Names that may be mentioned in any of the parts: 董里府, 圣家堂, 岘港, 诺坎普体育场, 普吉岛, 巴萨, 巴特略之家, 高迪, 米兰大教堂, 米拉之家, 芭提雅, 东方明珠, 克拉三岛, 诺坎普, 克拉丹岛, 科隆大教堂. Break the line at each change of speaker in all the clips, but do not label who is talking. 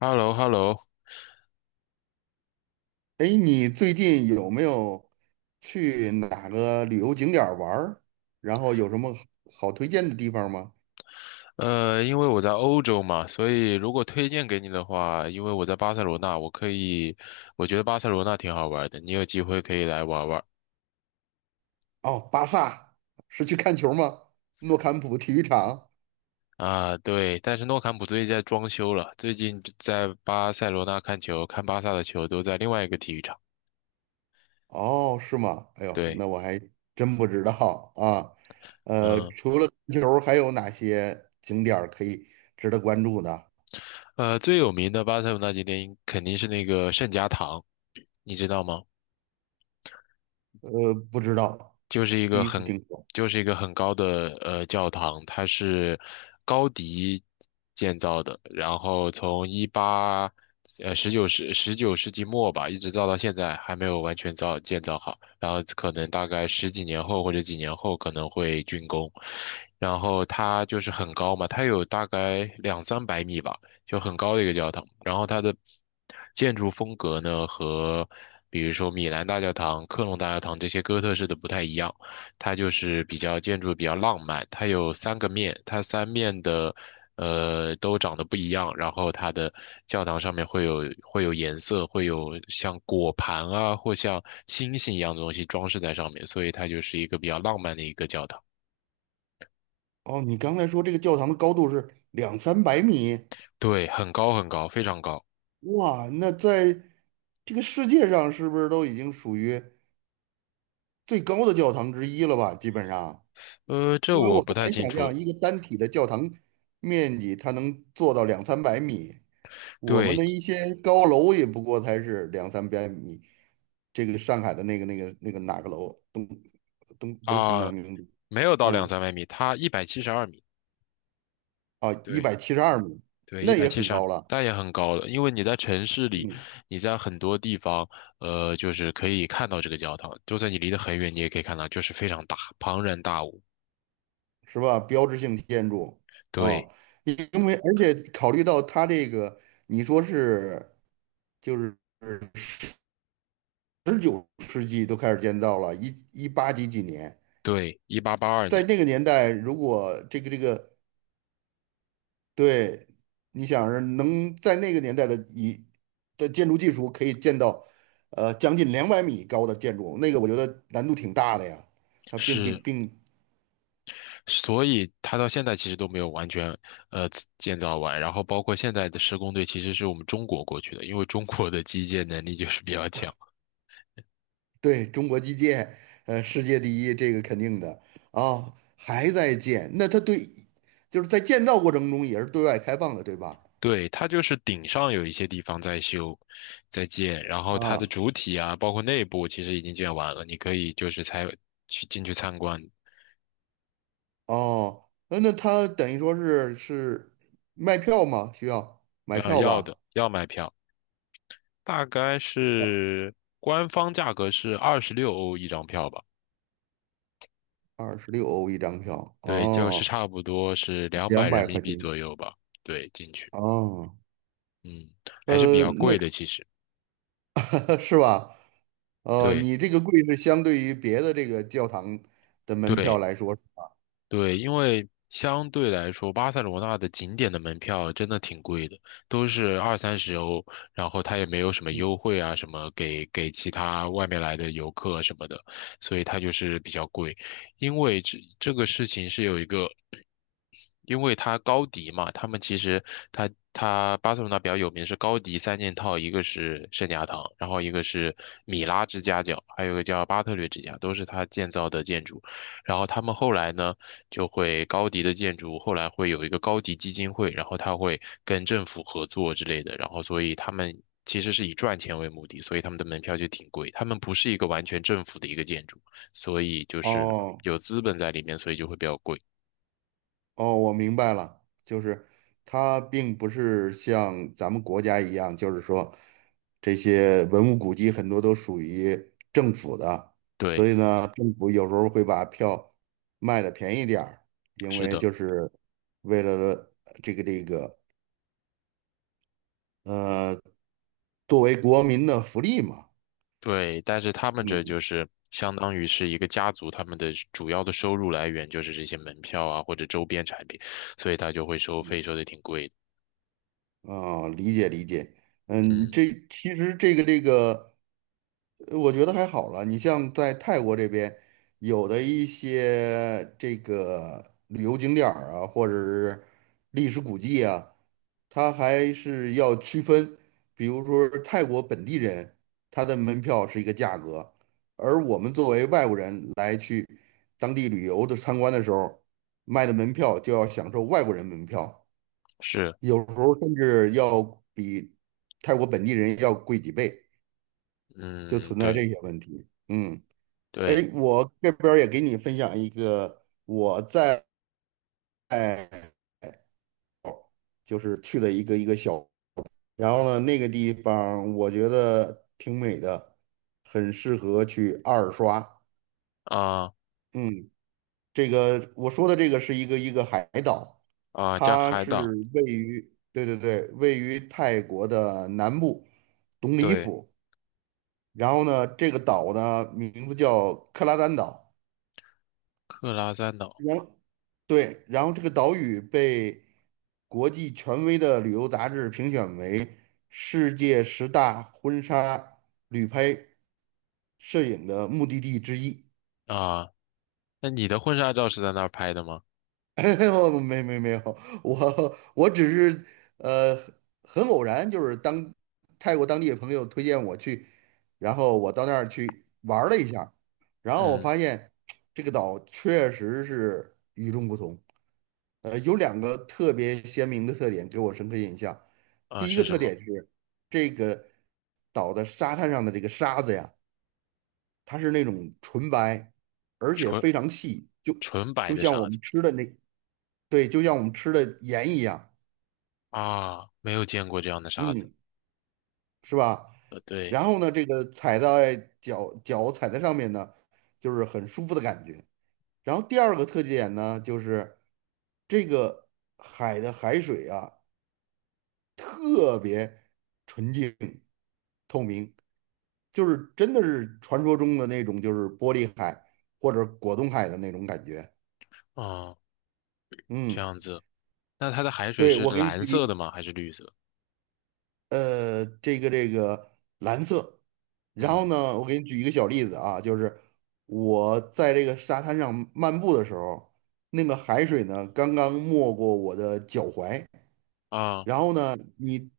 h e l l o h e l l o。
哎，你最近有没有去哪个旅游景点儿玩儿？然后有什么好推荐的地方吗？
因为我在欧洲嘛，所以如果推荐给你的话，因为我在巴塞罗那，我可以，我觉得巴塞罗那挺好玩的，你有机会可以来玩玩
哦，巴萨是去看球吗？诺坎普体育场？
啊。对，但是诺坎普最近在装修了，最近在巴塞罗那看球，看巴萨的球都在另外一个体育场。
哦，是吗？哎呦，
对，
那我还真不知道啊。
嗯，
除了看球，还有哪些景点儿可以值得关注的？
最有名的巴塞罗那景点应肯定是那个圣家堂，你知道吗？
不知道，
就是一
第
个
一次
很
听说。
就是一个很高的教堂，它是高迪建造的，然后从19世纪末吧，一直造到现在还没有完全建造好，然后可能大概十几年后或者几年后可能会竣工，然后它就是很高嘛，它有大概两三百米吧。就很高的一个教堂。然后它的建筑风格呢，和比如说米兰大教堂、科隆大教堂这些哥特式的不太一样，它就是建筑比较浪漫。它有三个面，它三面的都长得不一样，然后它的教堂上面会有颜色，会有像果盘啊或像星星一样的东西装饰在上面，所以它就是一个比较浪漫的一个教堂。
哦，你刚才说这个教堂的高度是两三百米？
对，很高很高，非常高。
哇，那在这个世界上是不是都已经属于最高的教堂之一了吧？基本上，
这
因为
我
我很
不太
难
清
想
楚。
象一个单体的教堂面积它能做到两三百米，我们
对
的一些高楼也不过才是两三百米。这个上海的那个哪个楼东东不是东方
啊，
明珠。
没有到两
嗯。
三百米，它一百七十二米，
啊，一
对
百七十二米，
对，一
那
百
也
七
很
十二
高
米，
了。
它也很高了。因为你在城市里，
嗯。
你在很多地方，就是可以看到这个教堂，就算你离得很远，你也可以看到，就是非常大，庞然大物。
是吧？标志性建筑啊。
对
因为而且考虑到它这个，你说是就是19世纪都开始建造了，一八几几年，
对，一八八二
在
年
那个年代，如果这个对，你想是能在那个年代的建筑技术可以建到将近200米高的建筑，那个我觉得难度挺大的呀。它并不
是，
并。
所以它到现在其实都没有完全呃建造完，然后包括现在的施工队其实是我们中国过去的，因为中国的基建能力就是比较强。
对，中国基建，世界第一，这个肯定的。啊，还在建，那它。对，就是在建造过程中也是对外开放的，对吧？
对，它就是顶上有一些地方在修，在建，然后它的
啊，
主体啊，包括内部其实已经建完了，你可以就是才去进去参观，
哦，那它等于说是卖票吗？需要买
啊，
票
要的
吧？
要买票，大概
哦，
是官方价格是26欧一张票吧，
26欧一张票，
对，就是
哦，
差不多是两百
两
人
百
民
块钱，
币左右吧，对，进去，
哦。
嗯，还是比较
那
贵的其实，
是吧？
对，
你这个贵是相对于别的这个教堂的门票
对。
来说，
对，因为相对来说，巴塞罗那的景点的门票真的挺贵的，都是2、30欧，然后它也没有什么
嗯，
优惠啊，什么给其他外面来的游客什么的，所以它就是比较贵。因为这个事情是有一个。因为他高迪嘛，他们其实他巴塞罗那比较有名是高迪三件套，一个是圣家堂，然后一个是米拉之家教，还有一个叫巴特略之家，都是他建造的建筑。然后他们后来呢，就会高迪的建筑后来会有一个高迪基金会，然后他会跟政府合作之类的，然后所以他们其实是以赚钱为目的，所以他们的门票就挺贵，他们不是一个完全政府的一个建筑，所以就是
哦。
有资本在里面，所以就会比较贵。
哦，我明白了，就是它并不是像咱们国家一样，就是说这些文物古迹很多都属于政府的，所
对，
以呢，政府有时候会把票卖的便宜点儿，因
是
为
的。
就是为了这个呃，作为国民的福利嘛。
对，但是他们这
嗯，
就是相当于是一个家族，他们的主要的收入来源就是这些门票啊或者周边产品，所以他就会收费，收的挺贵的。
啊，理解理解。嗯，
嗯，
这其实这个。我觉得还好了。你像在泰国这边，有的一些这个旅游景点儿啊，或者是历史古迹啊，它还是要区分。比如说泰国本地人，他的门票是一个价格，而我们作为外国人来当地旅游的参观的时候，卖的门票就要享受外国人门票，
是，
有时候甚至要比泰国本地人要贵几倍，就
嗯，
存在这
对
些问题。嗯。哎，
对
我这边儿也给你分享一个我在就是去了一个小，然后呢，那个地方我觉得挺美的，很适合去二刷。
啊
嗯，这个我说的这个是一个海岛，
啊，加
它
海岛，
是位于对对对，位于泰国的南部董里
对，
府。然后呢，这个岛呢名字叫克拉丹岛。
克拉三岛
然对，然后这个岛屿被国际权威的旅游杂志评选为世界十大婚纱旅拍摄影的目的地之一。
啊。那你的婚纱照是在那儿拍的吗？
我没有，我只是呃很偶然，就是当泰国当地的朋友推荐我去，然后我到那儿去玩儿了一下儿，然后我
嗯
发现这个岛确实是与众不同。有两个特别鲜明的特点给我深刻印象。
啊，
第一
是
个
什
特
么？
点是这个岛的沙滩上的这个沙子呀。它是那种纯白，而且
纯
非常细，就
纯白
就
的
像我
沙子
们吃的那，对，就像我们吃的盐一样。
啊，没有见过这样的沙子。
嗯，是吧？
对，
然后呢，这个踩在脚脚踩在上面呢，就是很舒服的感觉。然后第二个特点呢，就是这个海的海水啊，特别纯净，就是真的是传说中的那种，就是玻璃海或者果冻海的那种感觉。
啊，这
嗯，
样子。那它的海水
对，
是
我给你
蓝色
举，
的吗？还是绿色？
这个蓝色。然后
嗯。
呢，我给你举一个小例子啊，就是我在这个沙滩上漫步的时候，那个海水呢刚刚没过我的脚踝，
啊，
然后呢，你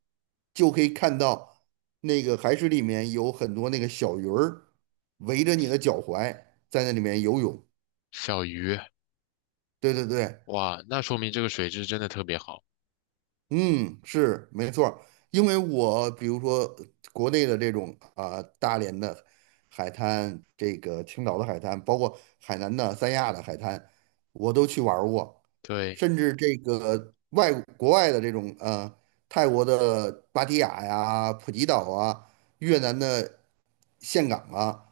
就可以看到那个海水里面有很多那个小鱼儿围着你的脚踝在那里面游泳。
小鱼，
对对对，
哇，那说明这个水质真的特别好。
嗯，是没错儿。因为我比如说国内的这种啊、大连的海滩，这个青岛的海滩，包括海南的三亚的海滩，我都去玩儿过，
对，
甚至这个国外的这种泰国的芭提雅呀、普吉岛啊、越南的岘港啊，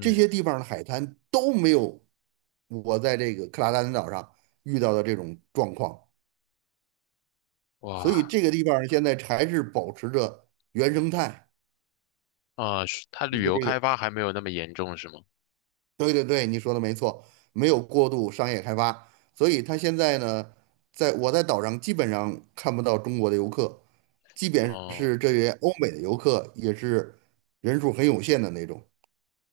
这些地方的海滩都没有我在这个克拉丹岛上遇到的这种状况。所以
哇，
这个地方儿现在还是保持着原生态，
啊，是它
一
旅
个
游
这
开
个，
发还没有那么严重是吗？
对对对，你说的没错，没有过度商业开发，所以它现在呢，在我在岛上基本上看不到中国的游客，即便
哦，
是这些欧美的游客，也是人数很有限的那种，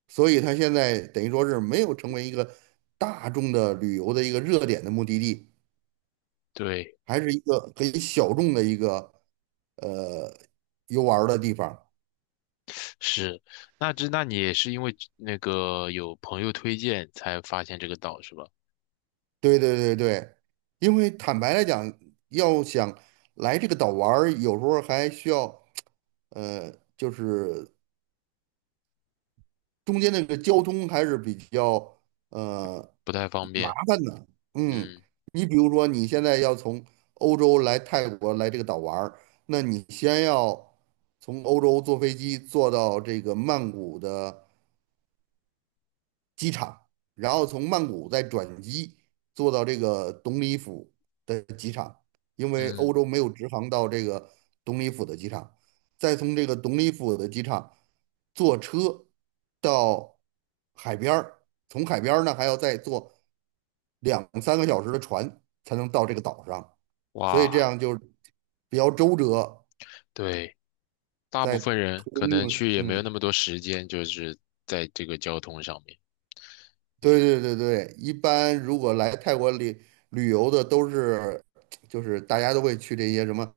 所以它现在等于说是没有成为一个大众的旅游的一个热点的目的地，
对，
还是一个很小众的一个呃游玩儿的地方。
是，那你也是因为那个有朋友推荐才发现这个岛是吧？
对对对对，因为坦白来讲，要想来这个岛玩儿，有时候还需要，就是中间那个交通还是比较呃
不太方
麻
便。
烦的。嗯，
嗯
你比如说你现在要从欧洲来泰国来这个岛玩儿，那你先要从欧洲坐飞机坐到这个曼谷的机场，然后从曼谷再转机坐到这个董里府的机场，因为欧
嗯，
洲没有直航到这个董里府的机场，再从这个董里府的机场坐车到海边儿，从海边儿呢还要再坐两三个小时的船才能到这个岛上，所以
哇，
这样就比较周折，
对，大部
在
分人
途
可
中
能
就
去也没有那
嗯。
么多时间，就是在这个交通上面。
对对对对，一般如果来泰国旅游的都是，就是大家都会去这些什么，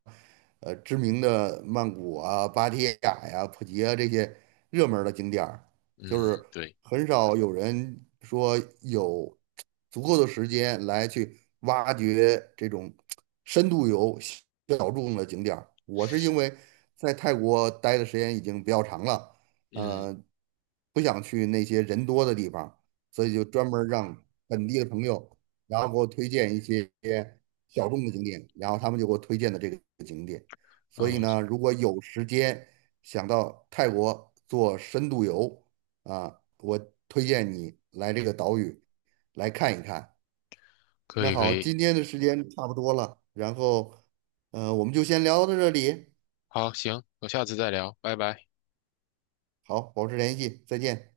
知名的曼谷啊、芭提雅呀、普吉啊这些热门儿的景点儿，就是
嗯，对，
很少有人说有足够的时间来去挖掘这种深度游小众的景点儿。我是因为在泰国待的时间已经比较长了，
嗯
呃，不想去那些人多的地方。所以就专门让本地的朋友，然后给我推荐一些小众的景点，然后他们就给我推荐的这个景点。所以
嗯，
呢，如果有时间想到泰国做深度游啊，我推荐你来这个岛屿来看一看。
可
那
以可
好，
以，
今天的时间差不多了，然后，我们就先聊到这里。
好，行，我下次再聊，拜拜。
好，保持联系，再见。